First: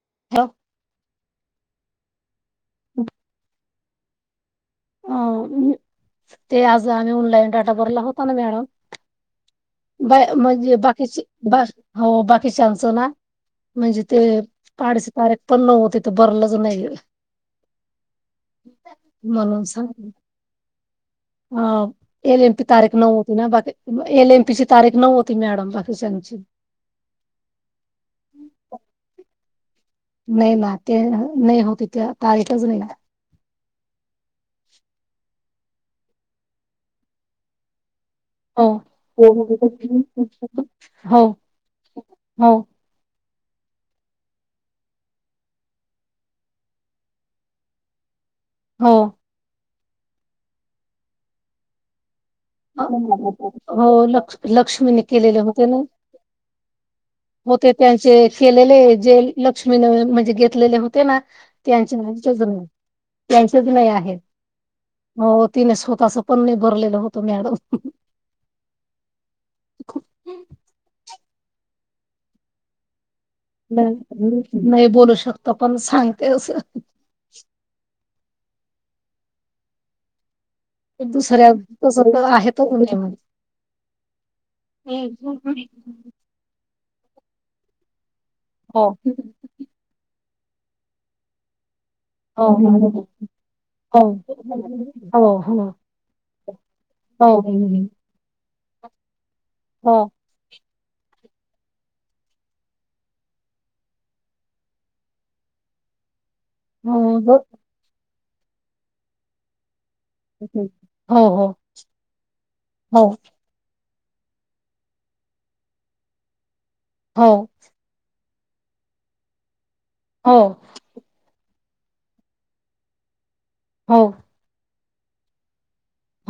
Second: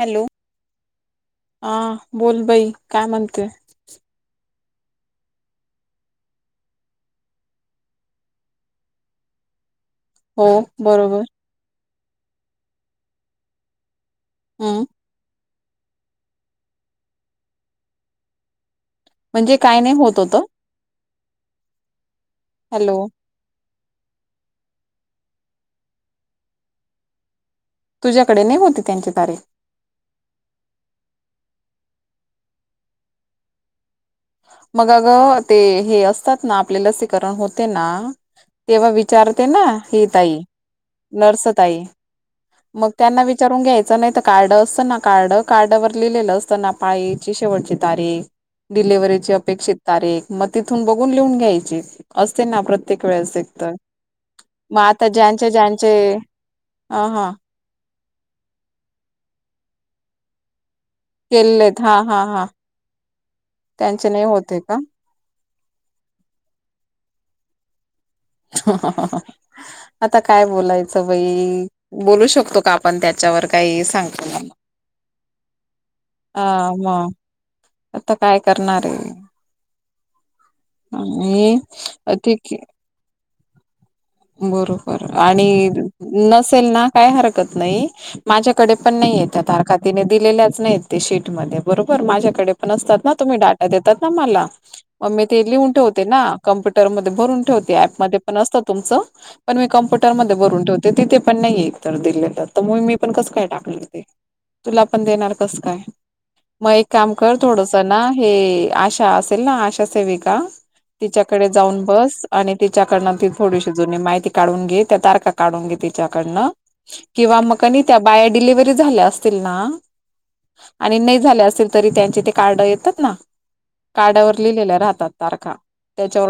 Hello हा बोल बई काय म्हणतेय अ अहं ते आज आम्ही ऑनलाईन डेटा भरला होता ना मॅडम बाय हो म्हणजे बरोबर बाकीची बा हो बाकीचांचं ना म्हणजे ते हम्म पाडीचे तारेख पण नव्ह तथे भरलंच नाही म्हणजे काय नाही होत होत हा ए ल प हॅलो तारीख नऊ त ना बाकी एल एम पी ची तारीख नव्ह होती मॅडम बाकी त्यांची तुझ्याकडे नाही होती त्यांची तारीख नाही ना ते नाही होतिथे त येतच नाही मग अग ते हे असतात ना आपले लसीकरण होते ना हो तेव्हा हो विचारते ना ही ताई हो नर्स तई मग त्यांना विचारून घ्यायचं नाही तर कार्ड असतं ना कार्ड कार्डवर लिहिलेलं असतं ना पाळीची शेवटची तारीख हो डिलिव्हरीची अपेक्षित तारीख मग तिथून बघून लिहून घ्यायची असते ना प्रत्येक वेळेस एक तर हो लक्ष मग लक्ष्मीने आता केलेले ज्यांचे होते ना ज्यांचे अ हां होते त्यांचे केलेले जे लक्ष्मीने म्हणजे घेतलेले होते ते ना केलेत हा त्यांची हा नाज हा त्यांचेच नाही त्यांचे आहे होते का? हो तिने स्वतःच पण नाही भरलेलं होतं मॅडम आता काय बोलायचं बाई बोलू शकतो का पण त्याच्यावर काही नाही सांग नाही बोलू शकत पण सांगते ह असं मग आता काय करणार आहे दुसऱ्या आणि तस ठीक आहे आहेच्यामध्ये बरोबर आणि नसेल ना काय हरकत नाही माझ्याकडे हो पण नाही येत्या तारखातीने दिलेल्याच नाहीत ते शीटमध्ये बरोबर हो हो माझ्याकडे पण असतात ना तुम्ही डाटा हो हो हो देतात ना मला मग हो मी ते हो लिहून ठेवते ना कम्प्युटरमध्ये हो भरून ठेवते ऍपमध्येध्ये पण असतात च प म हो कप्युटर भरून ठेवते तिथे पण नाही तर दिलेलं तर मग मी पण कसं काय टाकणार ते तुला पण देणार कसं काय मग एक हो काम कर हो थोडस ना हे आशा असेल ना आशा सेविक का तिच्याकडे जाऊन बस आणि तिच्याकडन त थोडीशी जु माहिती काढून घे त्या तार काढून घे त्याच्याकडन किंवा मग कण त्या बाया डिलिव्हरी झाल्या असतील ना हो आणि नाही झाले असल तरी त्यांचे ते कार्ड येतात ना हो कार्डवर लिलेल्या राहतात तारखा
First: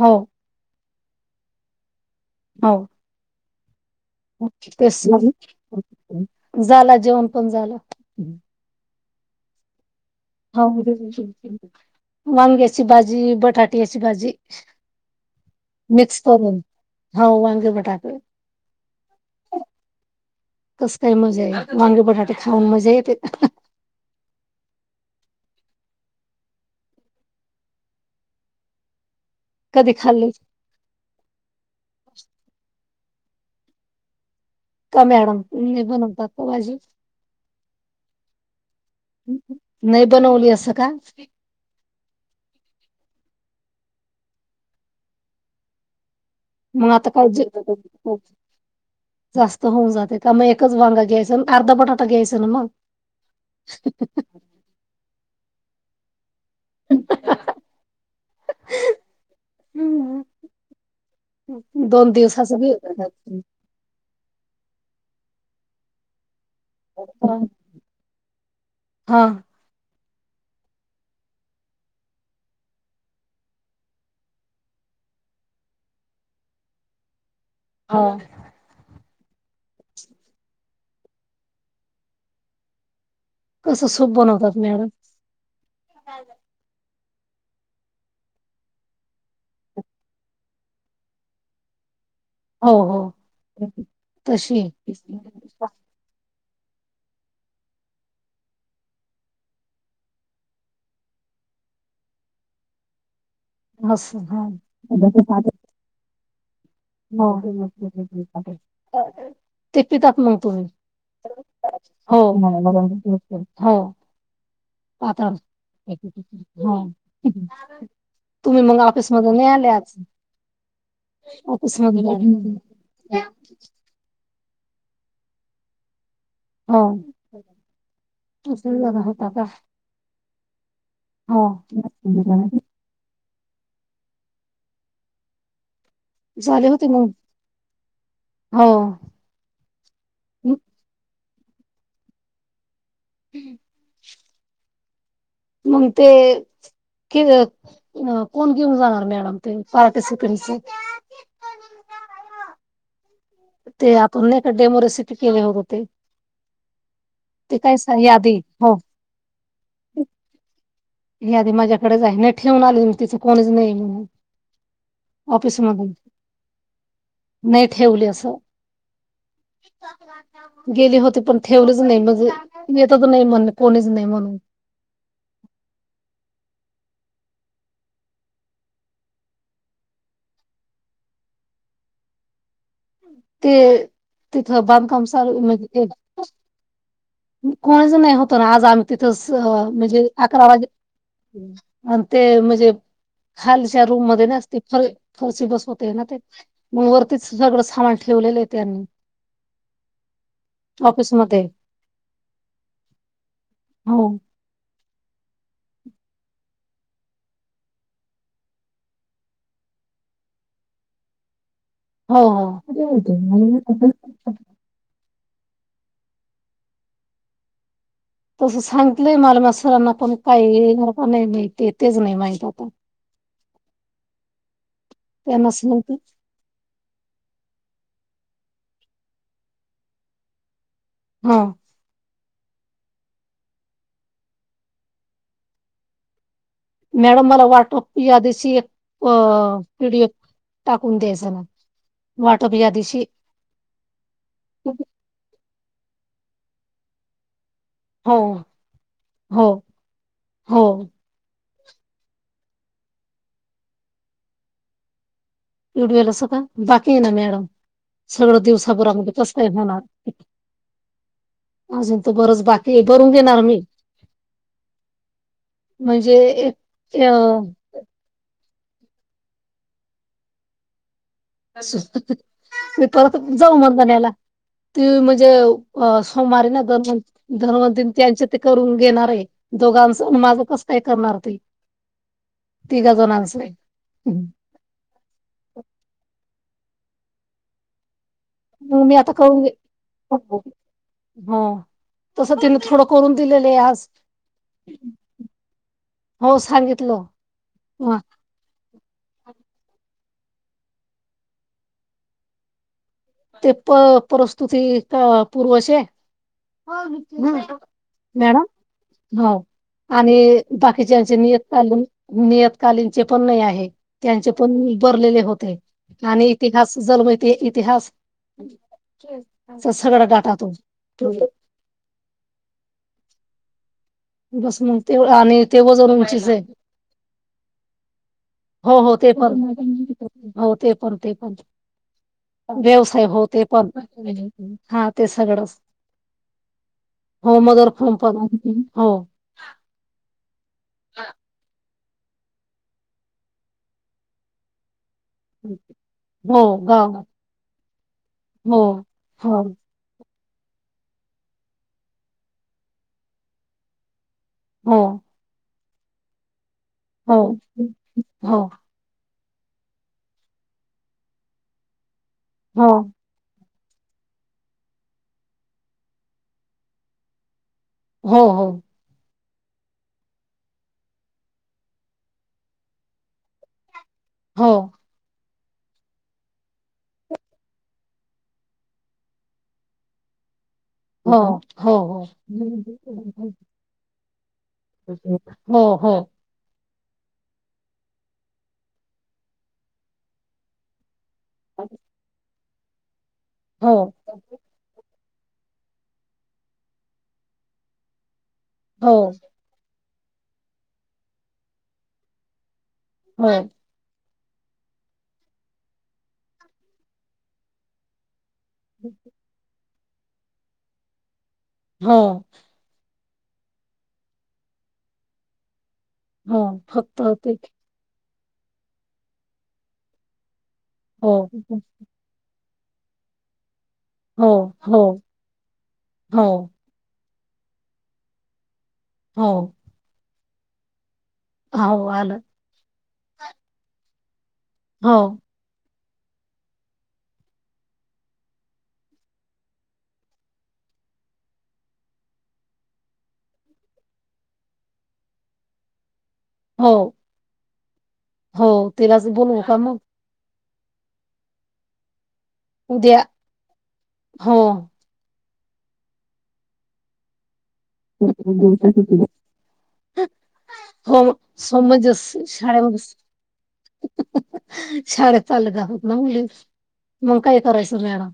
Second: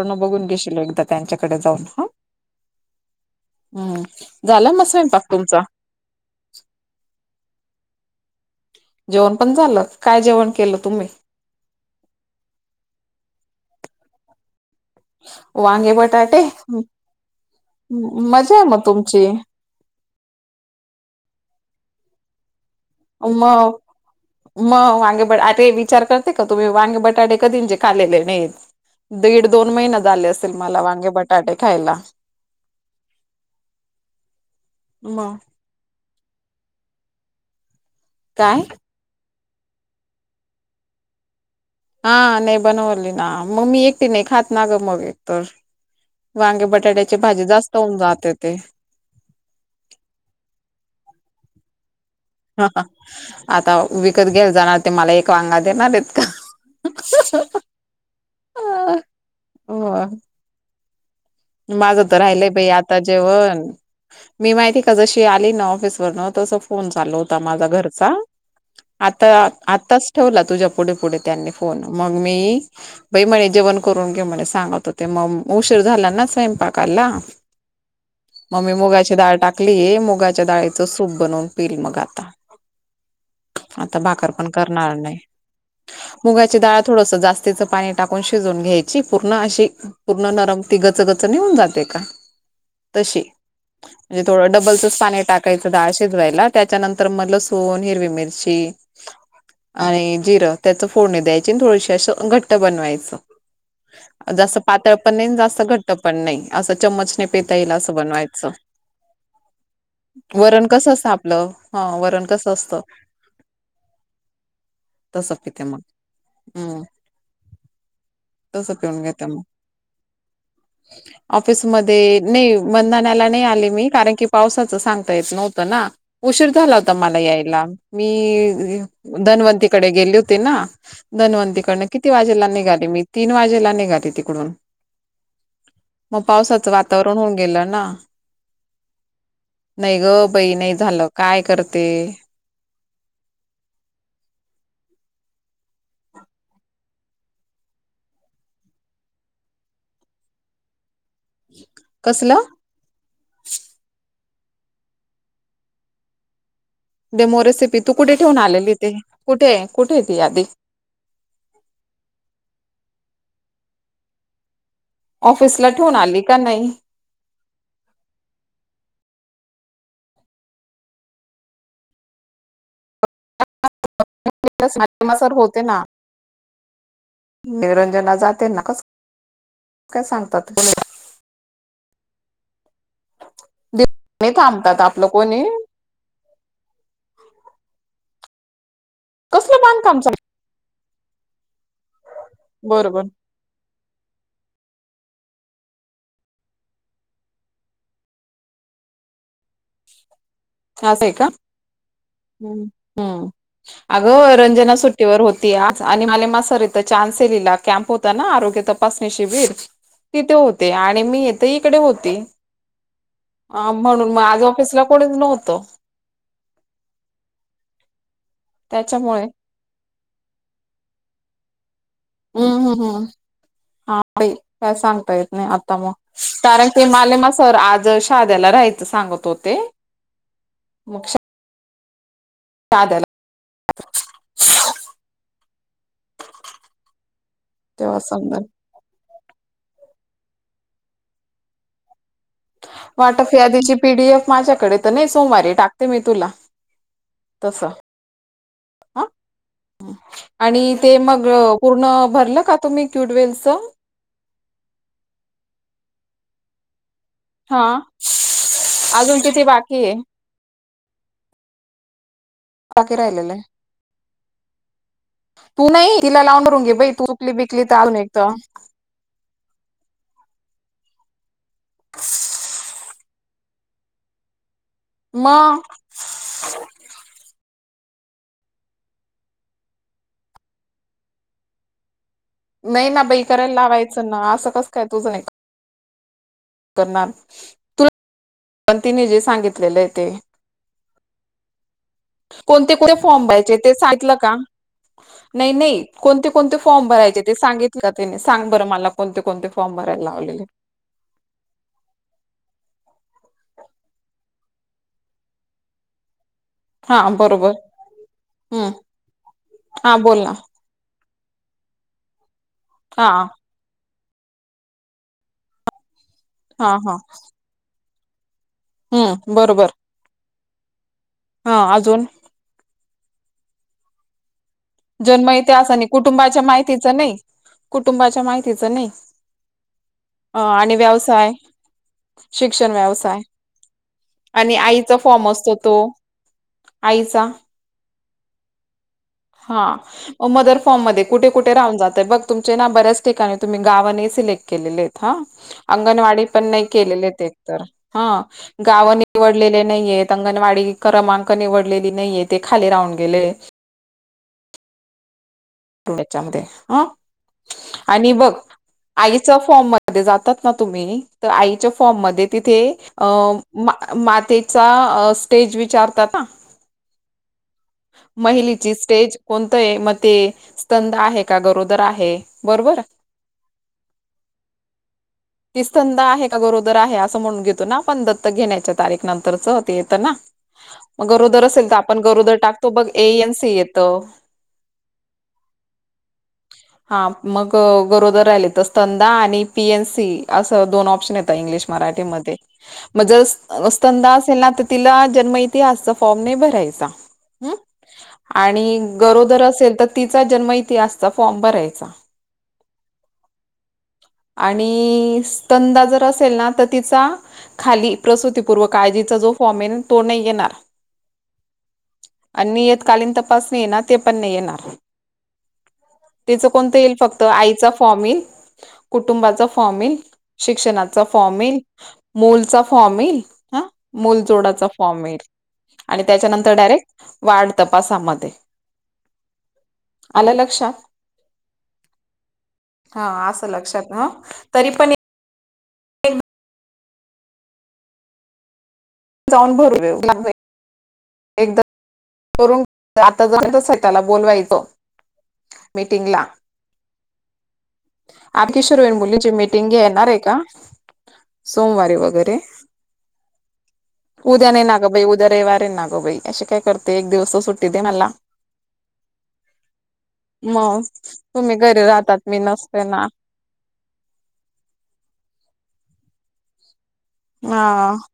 हो बघून घेशीलल एकदा त्यांच्याकडे जाऊन ह हो हम्म झालं मग ते स्वयंपाक तुमचा झाला जेवण पण झालं जेवण पण झालं काय जेवण केलं तुम्ही ह वांग्याची भाजी बटाटेची भाजी वांगे मिक्स बटाटे करून हाव वांगे बटाटे मज्जा आहे मग तुमची कस काय मजे आहे वांगे बटाटे खाऊन मजे आमा मग वांगे बटारे विचार करते का तुम्ही वांगे बटाटे कधी जे खालेले नाहीत दीड दोन कधी महिने झाले खाल्ली असल मला वांगे बटाटे खायला का मग मॅडम नाही बनवतात त भाजी काय नाही बनवली असं का हा नाही बनवली ना मग मी एकटी नाही खात ना ग मग एक तर मग आता काही जास्त होऊन जाते ते जास्त होऊन जाते का मग एकच वांग घ्यायंच न अर्धा बटाटा घ्यायच. ह आता विकत घ्याला जाणार ते मला एक वांगा देणारेत का? हो माझं दोन तर राहिलंय दिवसाच बायी बी आता जेवण मी माहिती का जशी आली ना ऑफिस वरन तसं फोन चालू होता माझा घरचा हा आता आत्ताच ठेवला तुझ्या पुढे पुढे त्यांनी फोन मग मी बई म्हणे जेवण करून घे म्हणे सांगत होते म उशीर झाला ना स्वयंपाकाला हा म मी मुगाची डाळ टाकली मुगाच्या डाळीचं सूप बनवून पिल मग आता कसं आता सूप भाकर पण बनवतात करणार मॅडम? नाय. मुगाची डाळ थोडस जास्तीच पाणी टाकून शिजून घ्यायची पूर्ण अशी पूर्ण नरम ति गचग च निहून जाते का हो, हो. तशी म्हजे थोडं तशी डबलचच पाणी टाक कायचं डाळ शिजवायला त्याच्यानंतर म लसूण, हिरवी मिरची आणि जिरं त्याच फोडणी द्यायची आणि थोडीशी असं घट्ट बनवायचं. मस्त जास्त हां. पातळ हो. पण नाही आणि जास्त घट्ट पण नाही. असं चम्मचने पेता येईल असं बनवायचं. [unintelligible] ते पितात मग तुम्ही वरण कसं असतं आपलं हा हो वरण हो कसं असतं हो पातळ तसं पिते मग हा हम्म तुम्ही तसं मग पिऊन घेते ऑफिसमधून मग न्याले आज ऑफिसमधून ऑफिसमध्ये आले. निव मंधनाला नाही आले मी कारण की पावसाचं सांगता येत नव्हतं ना. उशीर झाला हो. होता मला यायला मी होता का? धनवंतीकडे गेले होते ना. हो. धनवंतीकडनं किती वाजेला निघाली मी तीन वाजेला निघाली तिकडून मग झाले पावसाचं होते मग. वातावरण होऊन गेलं ना हो, नाही ग बाई नाही झालं काय करते. [unintelligible] मग ते कि अं कोण घेऊन जाणार मॅडम ते पारटि्सिपट्स कसलं? ते आपन नैका डेमो रेसिपी केले होते. डेमो रेसिपी तू कुठे यादी ठेऊून आलेली हो ते कुठेय कुठे ती आधी यादी माझ्याकडच आहे ना ठेवून आले मी तिचं कोणीच नाही म्हणून ऑफिस ऑफिसला मधून ठेवून आली का नाही नाही ठेवली अस गेली होती पण ठेवलच नाही मग येतच नाही म्हण कोणीच नाही म्हणून [unintelligible] होते ना निरंजन जाते नकोच काय सांगतात ते नाही तिथं थांबतात बांधकाम आपलं सारू कोणी म्हणजे कोणाच नाही होत ना आज आम तिथच कसलं बांधकाम म्हणजे चाल अकरा वाजे आण ते म्हजे बरोबर खालच्या रूम मध्ये नसती फर फरशी बसवते ना ते म वरतीच सगळं थामान ठेवलेले त्यांनी आजय का ऑफिसमध्ये हम्म हो अग रंजना सुट्टीवर होती आज आणि [unintelligible] चानसेलीला कॅम्प होता ना आरोग्य तपासणी शिबीर तिथे होते आणि मी येथ इकडे होती हो हो. अं म्हणून म आज ऑफिसला कोणीच नव्हतं. तसं सांगितलंय त्याच्यामुळे मला म सरांना पण काही येणार का नाही माहिते हम्म हम्म हम्म हाबई काय सांगत येत नी त्यांनाच आता म नव्हतं कारण ते माले मा सर आज शाध्याला राहायचं सांगत होते. मक्ष हम्म साधरऽ [unintelligible] मॅडम मला वाटप, तेव्हा या समजा दिशी, एक व्हिडिओ टाकून द्यायचा ना. वाटप यादी. वाटप यादिची पीडीएफ माझ्याकडे तर नाही, सोमवारी टाकते मी तुला तस हो हा,, हो हो आणि ते मग पूर्ण भरलं का तुम्ही क्यूडवेलचं. कुयुट्यूला अस का? बाकी ये ना मॅडम हा सगळं दिवसा अजून भरामध्येे कस किती काय होणार. बाकी आहे अजून तर बरच बाकी य,, भरून राहिलेलं देेणार आहे मी तू नाही,, म्हणजे तिला लावणा रुंगे बाई एक तू उकली अ बिकली तर आल एक मी परत जाऊ म्हणताण्याला,, ती म्हजे मग अं हो मारी ना,, दोन धन्वंतिन त्यांच्या ते करून घेणार आहे,, दोघांच,, माझं कसं काय करणार ती नाही ना बाई, करायला लावायचं ना, असं कस काय, तुझं नाही क करणार,, तु म मी आता करून,, ते हा कोणते कोणते फॉर्म भरायचे,, ते सांगितलं का नाही नाही, कोणते, हो कोणते, फॉर्म सांगितलं भरायचे ते सांगितलं का ह त्याने सांग बरं मला, कोणते कोणते फॉर्म भरायला लावले. ते प, परस्तुती,, पूर्व हा हमम, बरोबर मॅडम,, हम्म हो,, हा बोल ना आणि, बाकी कि जचे नियतकालीन, नियतकालीनचे हा पण नाही आहे. त्यांचे पण मी बरलेले होते,, आणि हा इतिहास हा जनमती, इतिहास हम्म सगळं गाटा तो हां, अजून दसमऽ [unintelligible] जन्म यथे असा नाही,, कुटुंबाच्या माहितीच नाही, कुटुंबाच्या माहिती हो हो ते पण, हो ते आणि पण ते व्यवसाय पण व्यवसाय हो ते पण आणि हा आईचा ते फॉर्म असतो सगडंच तो आईचा हंम फनातली हो. हां अं, मदर फॉर्म मध्ये, कुठे कुठे राहून जातय बघ, तुमचे ना बऱ्याच ठिकाणी,, तुम्ही ना गावं नै सिलेक्ट केलेले आहेत. हा,, अंगणवाडी हो पण नाही गाव केलेले ते तर,, हां हो गावाने हो निवडलेले नाहीयेत. अंगणवाडी क्रमांक निवडलेली नाहीये,, ते खाली राहून गेले. हो, त्याच्यामध्ये अं हो आणी बघ हो आईच्या फॉर्म मध्ये जातात ना तुम्ही त आईच्या फॉर्म मध्ये तिथे हो अं मा मातेचा स्टेज विचारतात ना हो महिलीची स्टेज कोणतंये मते स्तंद आहे का गरोदर आहे बरोबर हो. ती स्तंद आहे का गरोदर आहे. असं म्हणून घेतो ना आपण दत्तक घेण्याच्या तारीख नंतर च ते येतं ना. मग हो गरोदर असेल हो तर आपण गरोदर टाकतो बघ ए एन सी येतं हो हो हो. हा मग गरोदर राहिले तर स्तंदा आणि पी एन सी असं दोन ऑप्शन येतं. होत इंग्लिश मराठी मध्ये म जर स्तंदा असेल ना त तिला जन्म इतीे असतं फॉर्म नाही भरायचा हं आणि हो गरोदर असेल तर तिचा जन्म इतिहासचा फॉर्म भरायचा. हं. आणि स्तंदा जर असेल ना, त तिचा खाली प्रसूती पुर्व काळजीचा जो फॉर्ममेन तो नाही घेणार. ह. नियतकालीन तपासणीयना, ती पण नाही येणार. हो तीच कोणतं येईल फक्त, ते आईचा फॉर्म येईल कुटुंबाचा फॉर्म येईल. शिक्षणाचा हो फॉर्म येईल. हो मोल चा फॉर्म येईल. हां, मोल हो जोडाचा हो फॉर्म येईल. आणि हो त्याच्यानंतर डायरेक्ट वाढ तपासामध्ये. हो. आलं लक्षात. हाव, आलं. हां आस लक्षात, ह. तरी पण ए हो एक जाऊन भरु देऊ [unintelligible] एकदा, करून आता जाणतच हाय, त्याला बोलवायचं. मीटिंगला. हो. हो आर किशोरोईन तिलाच मुलींची बोलवू का मीटिंग मग घेणारयका का? सोमवारी वगैरे. उद्या. हो उद्या नाही ना गं बाई. उद्या रविवार हे ना गं बाई. अशी काय करते. एक दिवस सुट्ट [unintelligible] मग हो. तुम्ही सोम घरी म्हणजे जस राहतात मी शाळे म नसते बस ना [unintelligible] शाळेत चालले गं. नऊ - वीस मंग काय करायचं हा मॅडम.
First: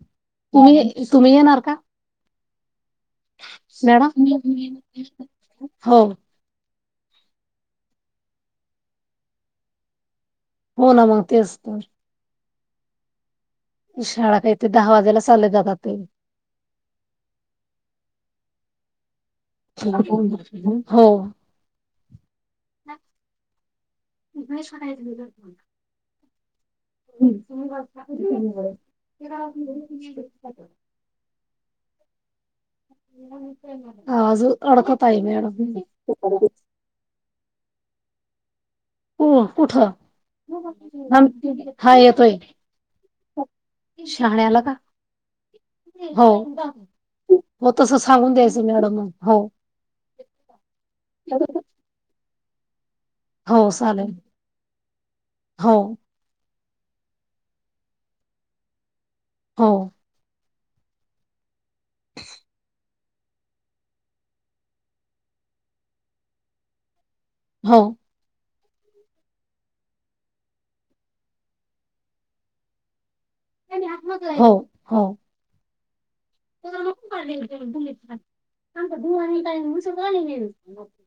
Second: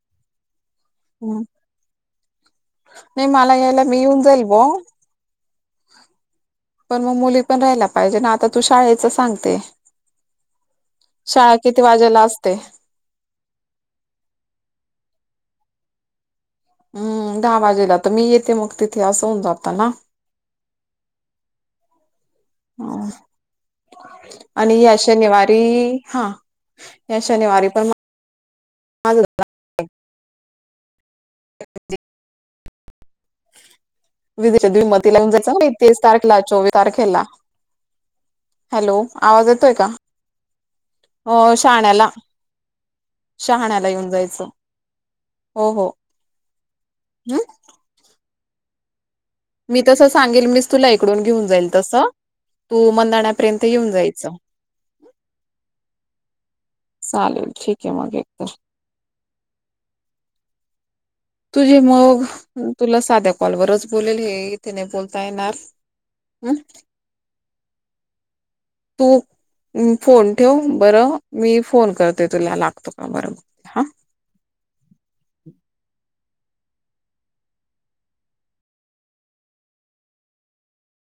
तुम्ही - तुम्ही येणार का? नाही, मला यायला मी मॅडम येऊन जाईल बो. हो पण मग, मुली पण राहायला पाहिजे ना. आता तू शाळेच सांगते. हो ना मग शाळा, तेच तर किती वाजेला असते? शाळा काय, ते दहा वाजेला चालले जातात ते. हम. दहा वाजेला तर मी येते. मग तिथे अस वून जात. [unintelligible] हो. हा. आणि या शनिवारी, हां. माझं [unintelligible] [inaudible] [unintelligible] आवाज विजेच्या अडकत दुमतीला आहे, येऊन जायचं मॅडम. तेवीस तारखेला [unintelligible] चोवीस तारखेला. हॅलो हो. आवाज येतोय का कुठं? हो [unintelligible] हा शहाण्याला येतोय. [unintelligible] शहाण्याला येऊन जायचं शाहाण्याला का? हो. [unintelligible] हम् होत तसं सांगून द्यायचं, मॅडम मग. हो. मी तसं सांगेल. मीच तुला इकडून घेऊन जाईल तसं. तू मंनाड्या हो, चालेल. हो. चालेल. ठीकए मग. एक तर हो. तुझे मग. तुला साध्या कॉलवरच बोलेल, हे. इथे नाही बोलता येणार. अं. हो. तू फोन ठेव बरं. मी फोन करते तुला. लागतो का बरं. हा. [inaudible] हो, हो. [unintelligible]